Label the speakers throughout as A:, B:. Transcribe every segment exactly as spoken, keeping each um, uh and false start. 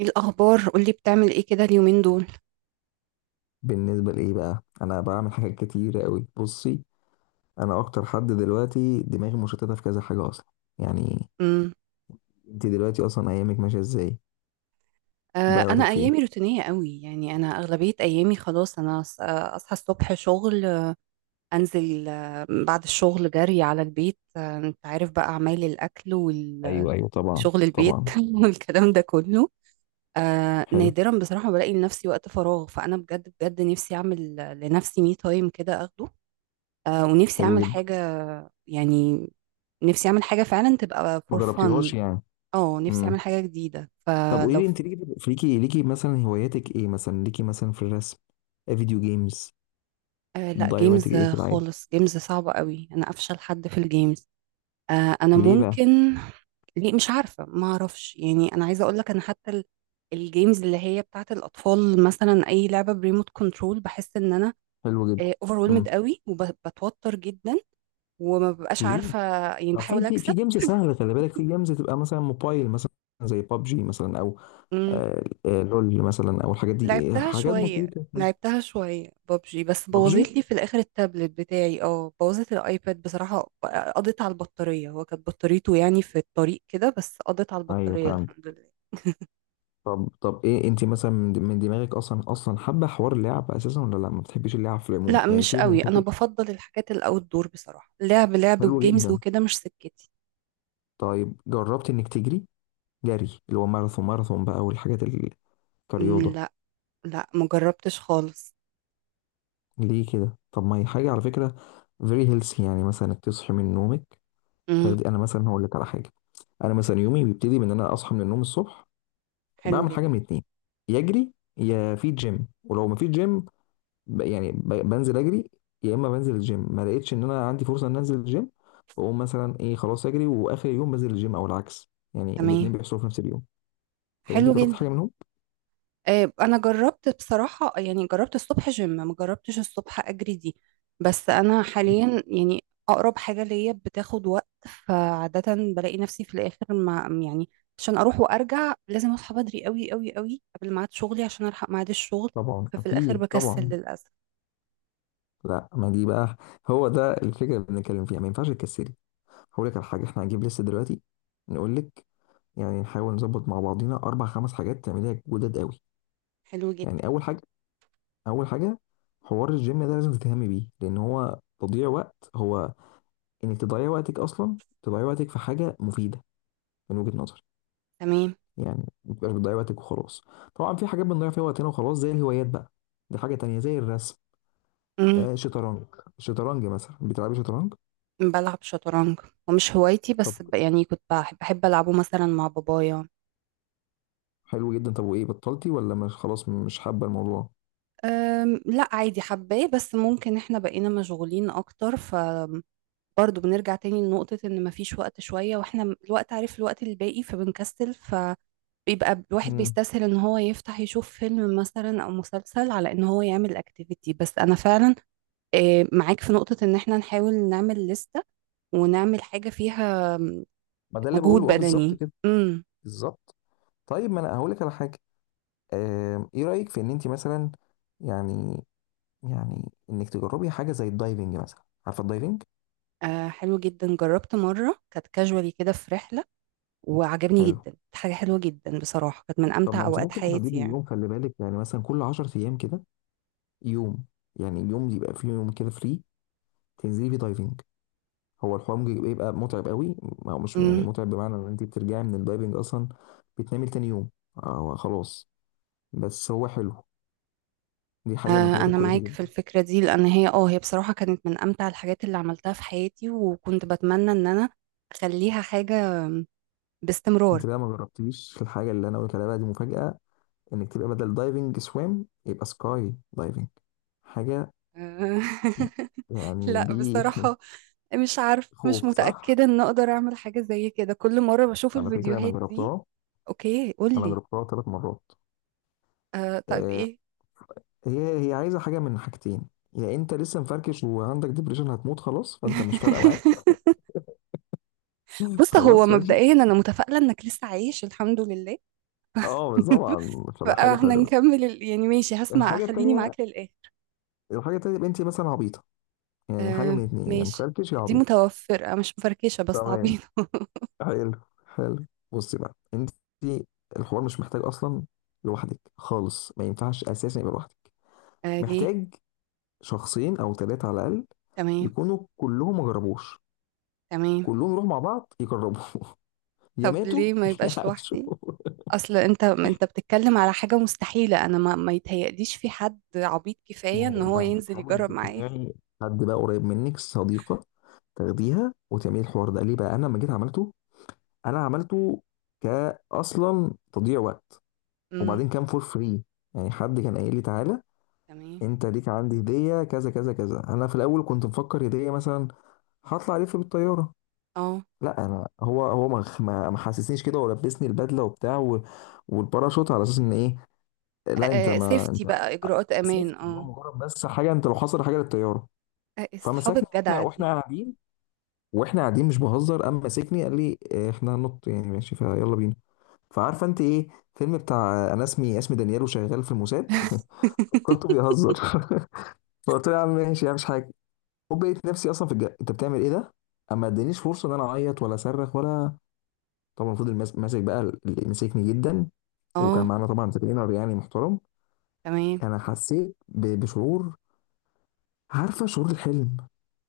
A: ايه الاخبار؟ قولي، بتعمل ايه كده اليومين دول؟
B: بالنسبة لإيه بقى، أنا بعمل حاجات كتير أوي. بصي، أنا أكتر حد دلوقتي دماغي مشتتة في كذا حاجة أصلا، يعني.
A: امم.
B: أنت دلوقتي أصلا أيامك ماشية إزاي؟
A: آه
B: بتضيعي
A: انا
B: وقتك في إيه؟
A: ايامي روتينيه قوي، يعني انا اغلبيه ايامي خلاص، انا أص- آه، اصحى الصبح شغل، آه، انزل، آه، بعد الشغل جري على البيت، آه، انت عارف بقى اعمال الاكل وال-
B: ايوه، ايوه، طبعا،
A: وشغل البيت
B: طبعا.
A: والكلام ده كله. آه
B: حلو.
A: نادرا بصراحه بلاقي لنفسي وقت فراغ، فانا بجد بجد نفسي اعمل لنفسي مي تايم كده اخده. آه ونفسي
B: حلو
A: اعمل
B: جدا.
A: حاجه، يعني. نفسي اعمل حاجه فعلا تبقى
B: ما
A: فور
B: جربتيهاش
A: فن.
B: يعني؟
A: اه، نفسي اعمل
B: امم.
A: حاجه جديده
B: طب، قولي
A: فلو.
B: لي أنت ليكي ليكي ليكي مثلا هواياتك إيه؟ مثلا ليكي مثلا في الرسم. آه، فيديو جيمز؟
A: آه، لا،
B: بتضيعي وقتك
A: جيمز
B: إيه في العادي؟
A: خالص، جيمز صعبه قوي، انا افشل حد في الجيمز. آه، انا
B: ليه بقى؟
A: ممكن. ليه؟ مش عارفه، ما اعرفش، يعني انا عايزه اقول لك انا حتى ال- الجيمز اللي هي بتاعت الاطفال، مثلا اي لعبه بريموت كنترول بحس ان انا
B: حلو جدا.
A: اوفرولمد
B: امم.
A: قوي وبتوتر جدا، وما ببقاش
B: ليه؟
A: عارفه، يعني
B: طب، في
A: بحاول
B: في في
A: اكسب.
B: جيمز سهلة، خلي بالك، في جيمز تبقى مثلا موبايل مثلا، زي بابجي مثلا. آه، آه، لول مثلا، او الحاجات دي، آه،
A: لعبتها
B: حاجات
A: شوية
B: بسيطه.
A: لعبتها شوية ببجي، بس بوظت
B: ببجي.
A: لي في الآخر التابلت بتاعي، اه بوظت الآيباد بصراحة. قضيت على البطارية، هو كانت بطاريته يعني في الطريق كده، بس قضيت على
B: ايوه،
A: البطارية،
B: فهمت.
A: الحمد لله.
B: طب طب، ايه انت مثلا من من دماغك اصلا اصلا حابه حوار اللعب اساسا، ولا لا ما بتحبيش اللعب في العموم
A: لا،
B: يعني،
A: مش
B: سيبك من
A: قوي، أنا
B: حته.
A: بفضل الحاجات الأوت دور، بصراحة لعب لعب
B: حلوه
A: وجيمز
B: جدا.
A: وكده مش سكتي.
B: طيب، جربت انك تجري، جري اللي هو ماراثون، ماراثون بقى والحاجات ال-
A: مم،
B: كرياضه؟
A: لا. لا، مجربتش خالص.
B: ليه كده؟ طب ما هي حاجه على فكره فيري هيلثي، يعني مثلا انك تصحي من نومك،
A: امم.
B: تاخدي. انا مثلا هقول لك على حاجه، انا مثلا يومي بيبتدي من ان انا اصحى من النوم الصبح،
A: حلو
B: بعمل
A: جدا.
B: حاجه من اتنين، يا اجري يا في جيم. ولو ما في جيم، ب- يعني ب- بنزل اجري، يا اما بنزل الجيم. ما لقيتش ان انا عندي فرصه ان انزل الجيم، بقوم مثلا ايه، خلاص اجري، واخر يوم بنزل الجيم، او العكس، يعني الاتنين
A: تمام.
B: بيحصلوا في نفس اليوم. فانت
A: حلو
B: جربت
A: جدا.
B: حاجه منهم؟
A: آه، انا جربت بصراحه، يعني جربت الصبح جيم، ما جربتش الصبح اجري دي. بس انا حاليا يعني اقرب حاجه ليا بتاخد وقت، فعاده بلاقي نفسي في الاخر، ما يعني. عشان اروح وارجع لازم اصحى بدري قوي قوي قوي قبل ميعاد شغلي، عشان الحق ميعاد الشغل،
B: طبعا،
A: ففي الاخر
B: اكيد
A: بكسل
B: طبعا.
A: للاسف.
B: لا، ما دي بقى هو ده الفكره اللي بنتكلم فيها، ما ينفعش تكسلي. هقول لك على حاجه، احنا هنجيب لسه دلوقتي نقول لك، يعني نحاول نظبط مع بعضينا اربع خمس حاجات تعمليها جداد قوي.
A: حلو جدا.
B: يعني اول حاجه، اول حاجه، حوار الجيم ده لازم تهتمي بيه، لان هو تضييع وقت، هو انك تضيعي وقتك اصلا، تضيعي وقتك في حاجه مفيده من وجهه نظري.
A: تمام.
B: يعني ما تبقاش بتضيعي وقتك وخلاص. طبعا في حاجات بنضيع فيها وقتنا وخلاص، زي الهوايات بقى. دي حاجه تانية، زي الرسم،
A: امم.
B: آه شطرنج. شطرنج مثلا، بتلعبي شطرنج؟
A: بلعب شطرنج، ومش هوايتي،
B: طب
A: بس ب- يعني كنت بحب بحب العبه مثلا مع بابايا.
B: حلو جدا. طب وايه، بطلتي؟ ولا مش خلاص مش حابه الموضوع؟
A: أم، لا عادي، حباه، بس ممكن احنا بقينا مشغولين اكتر، ف برضه بنرجع تاني لنقطة ان مفيش وقت شوية، واحنا م- الوقت، عارف، الوقت الباقي، فبنكسل، فبيبقى الواحد
B: امم،
A: بيستسهل ان هو يفتح يشوف فيلم مثلا او مسلسل على ان هو يعمل اكتيفيتي، بس انا فعلا آه، معاك في نقطة ان احنا نحاول نعمل لستة، ونعمل حاجة فيها م،
B: ما ده اللي
A: مجهود
B: بقوله، اه، بالظبط
A: بدني.
B: كده،
A: امم.
B: بالظبط. طيب ما انا هقول لك على حاجه، آه ايه رايك في ان انت مثلا، يعني يعني انك تجربي حاجه زي الدايفنج مثلا، عارفه الدايفنج؟
A: آه، حلو جدا، جربت مرة كانت كاجوالي كده في رحلة، وعجبني
B: حلو.
A: جدا، كانت حاجة حلوة جدا بصراحة، كانت من
B: طب ما
A: أمتع
B: انت
A: أوقات
B: ممكن
A: حياتي
B: تحددي
A: يعني.
B: يوم، خلي بالك يعني، مثلا كل عشر ايام كده، يوم، يعني يوم يبقى فيه، يوم كده فري تنزلي فيه دايفنج. هو الحوار ممكن يبقى يبقى متعب قوي، او مش يعني
A: امم.
B: متعب، بمعنى ان انت بترجعي من الدايفنج اصلا بتنامي تاني يوم، أو خلاص. بس هو حلو، دي حاجه من
A: آه
B: الحاجات
A: أنا
B: الكويسه
A: معاك في
B: جدا.
A: الفكرة دي، لأن هي اه هي بصراحة كانت من أمتع الحاجات اللي عملتها في حياتي، وكنت بتمنى إن أنا أخليها حاجة باستمرار.
B: انت بقى ما جربتيش الحاجه اللي انا قلت عليها بقى، دي مفاجاه، انك تبقى بدل دايفنج سويم يبقى سكاي دايفنج، حاجه
A: آه،
B: يعني
A: لا
B: دي
A: بصراحة، مش عارف، مش
B: خوخ صح،
A: متأكدة إن أقدر أعمل حاجة زي كده، كل مرة بشوف
B: على فكرة أنا
A: الفيديوهات دي.
B: جربتها.
A: أوكي،
B: أنا
A: قولي.
B: جربتها ثلاث مرات.
A: آه، طيب
B: آه،
A: إيه؟
B: هي هي عايزة حاجة من حاجتين، يا أنت لسه مفركش وعندك ديبريشن هتموت خلاص فأنت مش فارقة معاك.
A: بص، هو
B: خلاص ماشي.
A: مبدئيا أنا متفائلة إنك لسه عايش، الحمد لله.
B: أه بس طبعا، فبقى
A: بقى
B: حاجة
A: احنا
B: حلوة.
A: نكمل ال. يعني ماشي، هسمع،
B: الحاجة
A: خليني
B: التانية،
A: معاك للآخر.
B: الحاجة التانية يبقى أنت مثلا عبيطة، يعني حاجة
A: آه،
B: من اتنين، يا
A: ماشي.
B: مفركش يا
A: دي
B: عبيط.
A: متوفرة، مش مفركشة، بس
B: تمام،
A: عبيطة.
B: حلو. حلو. بصي بقى أنت، الحوار مش محتاج أصلا لوحدك خالص، ما ينفعش أساسا يبقى لوحدك،
A: آه، ليه؟
B: محتاج شخصين او ثلاثه على الاقل،
A: تمام.
B: يكونوا كلهم ما جربوش،
A: تمام.
B: كلهم يروحوا مع بعض يجربوا يا
A: طب
B: ماتوا
A: ليه ما
B: يا
A: يبقاش
B: عاشوا.
A: لوحدي؟ اصل انت انت بتتكلم على حاجة مستحيلة، انا ما, ما يتهيأليش في حد عبيط
B: ما
A: كفاية ان
B: هو،
A: هو
B: ما انت
A: ينزل
B: تحاولي
A: يجرب معايا.
B: تقنعي حد بقى قريب منك، صديقه تاخديها وتعملي الحوار ده. ليه؟ بقى انا لما جيت عملته، انا عملته كاصلا تضييع وقت،
A: امم.
B: وبعدين كان فور فري، يعني حد كان قايل لي تعالى،
A: تمام.
B: انت ليك عندي هديه كذا كذا كذا. انا في الاول كنت مفكر هديه، مثلا هطلع الف بالطياره.
A: اه،
B: لا، انا هو هو ما ما ما حسسنيش كده، ولبسني البدله وبتاع و- والباراشوت، على اساس ان ايه. لا انت، ما
A: سيفتي
B: انت
A: بقى، اجراءات امان،
B: اسفت اللي هو
A: اه.
B: مجرد، بس حاجه انت لو حصل حاجه للطياره.
A: آه، اصحاب
B: فمسكني واحنا
A: الجدع
B: واحنا
A: دي.
B: قاعدين، واحنا قاعدين مش بهزر، قام ماسكني قال لي آه، احنا هننط، يعني ماشي فيلا بينا. فعارفه انت ايه، فيلم بتاع آه، انا اسمي اسمي دانيال وشغال في الموساد فكرته بيهزر. فقلت له يا عم، ماشي يا عم، مش حاجه. وبقيت نفسي اصلا في الجا، انت بتعمل ايه ده؟ اما ادانيش فرصه ان انا اعيط ولا اصرخ ولا، طبعا فضل ماس- ماسك بقى، اللي مسكني جدا. وكان
A: اه،
B: معانا طبعا ترينر يعني محترم.
A: تمام.
B: انا حسيت ب- بشعور، عارفه شعور الحلم،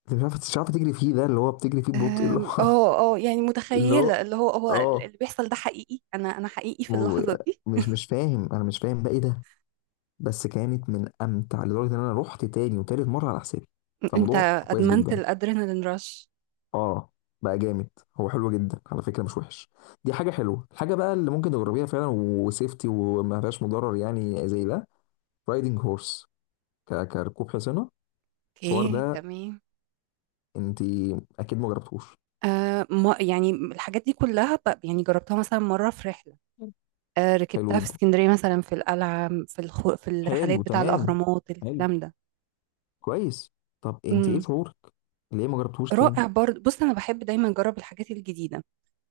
B: اللي مش عارفه مش عارفه تجري فيه، ده اللي هو بتجري فيه ببطء، اللي
A: أم،
B: هو
A: اه، اه، يعني
B: اللي هو،
A: متخيلة اللي هو هو
B: اه،
A: اللي بيحصل ده حقيقي، انا انا حقيقي في
B: و-
A: اللحظة دي.
B: مش مش فاهم، انا مش فاهم بقى ايه ده. بس كانت من امتع لدرجه ان انا رحت تاني وتالت مره على حسابي.
A: انت
B: فالموضوع كويس
A: ادمنت
B: جدا.
A: الادرينالين رش.
B: اه، بقى جامد. هو حلو جدا على فكره، مش وحش. دي حاجه حلوه. الحاجه بقى اللي ممكن تجربيها فعلا وسيفتي وما فيهاش مضرر، يعني زي ده، رايدنج هورس، ك... كركوب حصانه. الحوار
A: اوكي،
B: ده،
A: تمام.
B: انت اكيد ما جربتوش.
A: آه ما يعني الحاجات دي كلها، ب- يعني جربتها مثلا مرة في رحلة. آه
B: حلو
A: ركبتها في
B: جدا.
A: اسكندرية مثلا، في القلعة، في الخو، في الرحلات
B: حلو
A: بتاع
B: تمام.
A: الأهرامات،
B: حلو.
A: الكلام ده.
B: كويس. طب انت ايه
A: امم.
B: شعورك؟ ليه ما جربتوش تاني؟
A: رائع، برضه بص أنا بحب دايما أجرب الحاجات الجديدة،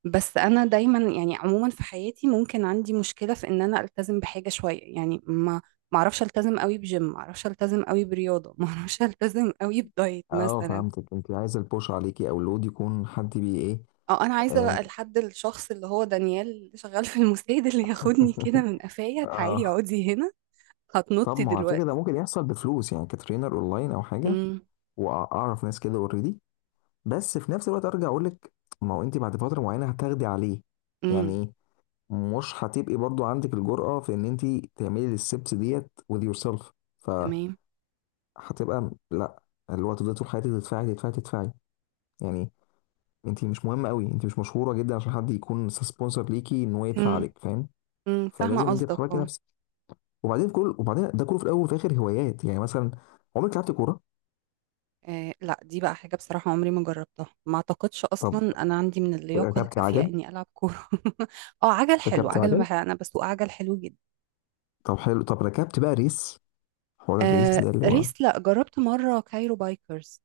A: بس انا دايما يعني عموما في حياتي ممكن عندي مشكله في ان انا التزم بحاجه شويه، يعني ما، ما اعرفش التزم قوي بجيم، ما اعرفش التزم قوي برياضه، ما اعرفش التزم قوي بدايت
B: اه،
A: مثلا.
B: فهمتك، انت عايزه البوش عليكي، او اللود يكون حد بي ايه.
A: اه، انا عايزه
B: آم،
A: بقى لحد الشخص اللي هو دانيال، اللي شغال في المستشفى، اللي ياخدني كده من قفايا، تعالي
B: اه.
A: اقعدي هنا،
B: طب
A: هتنطي
B: ما هو على فكره ده
A: دلوقتي.
B: ممكن يحصل بفلوس، يعني كترينر اونلاين او حاجه،
A: امم.
B: واعرف ناس كده اوريدي. بس في نفس الوقت ارجع اقول لك، ما هو انت بعد فتره معينه هتاخدي عليه.
A: امم.
B: يعني ايه؟ مش هتبقي برضو عندك الجرأة في ان انت تعملي الستبس ديت with yourself.
A: تمام.
B: فهتبقى لا، اللي هو تفضلي طول حياتك تدفعي تدفعي تدفعي، يعني انت مش مهمة قوي، انت مش مشهورة جدا عشان حد يكون سبونسر ليكي ان هو يدفع
A: امم.
B: عليك، فاهم؟
A: امم فاهمه
B: فلازم انت
A: قصدك،
B: تحركي
A: اه.
B: نفسك. وبعدين كل وبعدين ده كله في الاول وفي الاخر هوايات، يعني مثلا عمرك لعبت كورة؟
A: آه، لا، دي بقى حاجة بصراحة عمري ما جربتها، ما اعتقدش
B: طب
A: اصلا انا عندي من اللياقة
B: ركبت
A: الكافية
B: عجل؟
A: اني العب كورة اه، عجل حلو،
B: ركبت
A: عجل
B: عجل
A: بح- انا بسوق عجل حلو جدا.
B: طب حلو. طب ركبت بقى ريس، حوار الريس
A: آه
B: ده اللي هو
A: ريس، لا، جربت مرة كايرو بايكرز،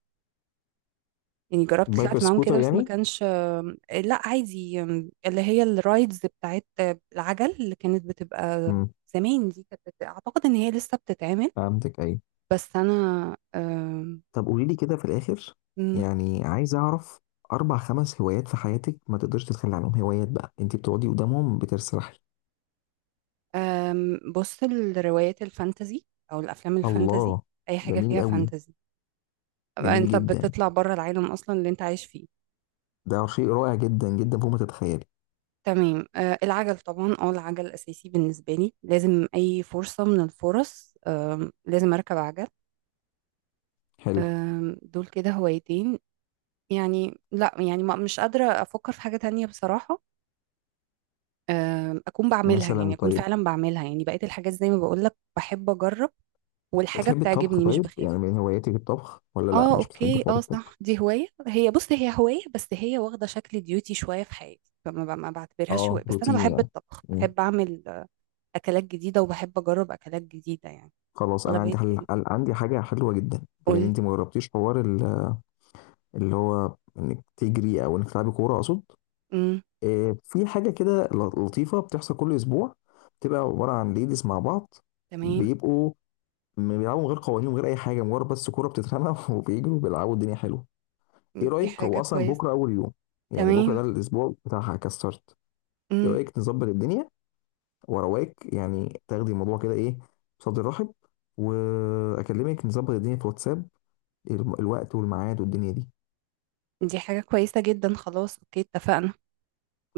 A: يعني جربت
B: بايكر
A: طلعت معاهم كده،
B: سكوتر
A: بس ما
B: يعني؟
A: كانش آه لا عادي، آم، اللي هي الرايدز بتاعت آه، العجل اللي كانت بتبقى
B: امم،
A: زمان، دي كانت بت- اعتقد ان هي لسه بتتعمل،
B: فهمتك، ايوه.
A: بس انا آه
B: طب قولي لي كده في الآخر، يعني عايز أعرف أربع خمس هوايات في حياتك ما تقدرش تتخلى عنهم، هوايات بقى أنت بتقعدي قدامهم بترسرحي.
A: أم، بص، الروايات الفانتزي او الافلام الفانتزي،
B: الله،
A: اي حاجه
B: جميل
A: فيها
B: قوي.
A: فانتزي، أبقى
B: جميل
A: انت
B: جدا،
A: بتطلع بره العالم اصلا اللي انت عايش فيه.
B: ده شيء رائع جدا جدا فوق ما تتخيلي.
A: تمام. أه العجل طبعا، اه العجل اساسي بالنسبه لي، لازم اي فرصه من الفرص أم، لازم اركب عجل.
B: حلو،
A: أم، دول كده هوايتين، يعني لا يعني ما، مش قادره افكر في حاجه تانية بصراحه. أم، اكون بعملها، يعني
B: مثلا
A: اكون
B: طيب،
A: فعلا بعملها، يعني بقيت الحاجات زي ما بقول لك بحب اجرب، والحاجه
B: بتحبي الطبخ؟
A: بتعجبني مش
B: طيب يعني
A: بخاف.
B: من هواياتك الطبخ ولا لا
A: اه،
B: مش بتحبي
A: اوكي،
B: حوار
A: اه،
B: الطبخ؟
A: صح، دي هواية، هي بص هي هواية، بس هي واخدة شكل ديوتي شوية في حياتي، فما ب- ما بعتبرهاش
B: اه،
A: هواية، بس انا
B: روتين
A: بحب
B: يعني.
A: الطبخ،
B: مم.
A: بحب اعمل آه، اكلات جديدة، وبحب اجرب اكلات جديدة يعني.
B: خلاص، انا
A: اغلبية
B: عندي حل...
A: ال-
B: عن- عندي حاجه حلوه جدا، بما ان
A: قول.
B: انت ما جربتيش حوار ال- اللي هو انك تجري، او انك تلعبي كوره اقصد،
A: امم.
B: آه، في حاجة كده ل- لطيفة بتحصل كل أسبوع، بتبقى عبارة عن ليديز مع بعض،
A: تمام.
B: بيبقوا م- بيلعبوا من غير قوانين ومن غير أي حاجة، مجرد بس كورة بتترمى وبيجروا بيلعبوا. الدنيا حلوة. إيه
A: دي
B: رأيك؟
A: حاجة
B: هو أصلا
A: كويسة.
B: بكرة أول يوم يعني، بكرة ده
A: تمام.
B: الأسبوع بتاعها كستارت. إيه
A: امم.
B: رأيك نظبط الدنيا وأرواك، يعني تاخدي الموضوع كده إيه، بصدر رحب، وأكلمك نظبط الدنيا في واتساب، الم- الوقت والميعاد والدنيا دي.
A: دي حاجة كويسة جدا، خلاص، اوكي، اتفقنا.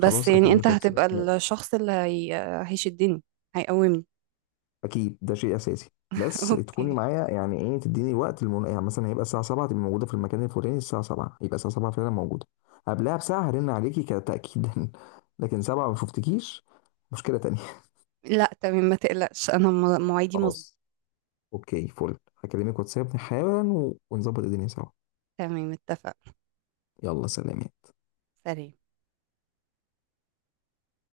A: بس يعني، انت
B: أكلمك واتساب.
A: هتبقى الشخص اللي هي. هيشدني، هيقومني.
B: اكيد، ده شيء اساسي، بس تكوني
A: اوكي.
B: معايا، يعني ايه، تديني الوقت، المن... يعني مثلا هيبقى الساعه سبعة تبقى موجوده في المكان الفلاني، الساعه سبعة يبقى الساعه السابعة فعلا موجوده. قبلها بساعه هرن عليكي كتاكيدا لكن سبعة ما شفتكيش، مشكله تانية.
A: لا، تمام، ما تقلقش، انا م- مواعيدي مظبوطة.
B: خلاص اوكي فل، هكلمك واتساب حالا و... ونظبط الدنيا سوا.
A: تمام، اتفقنا.
B: يلا سلام.
A: سلام.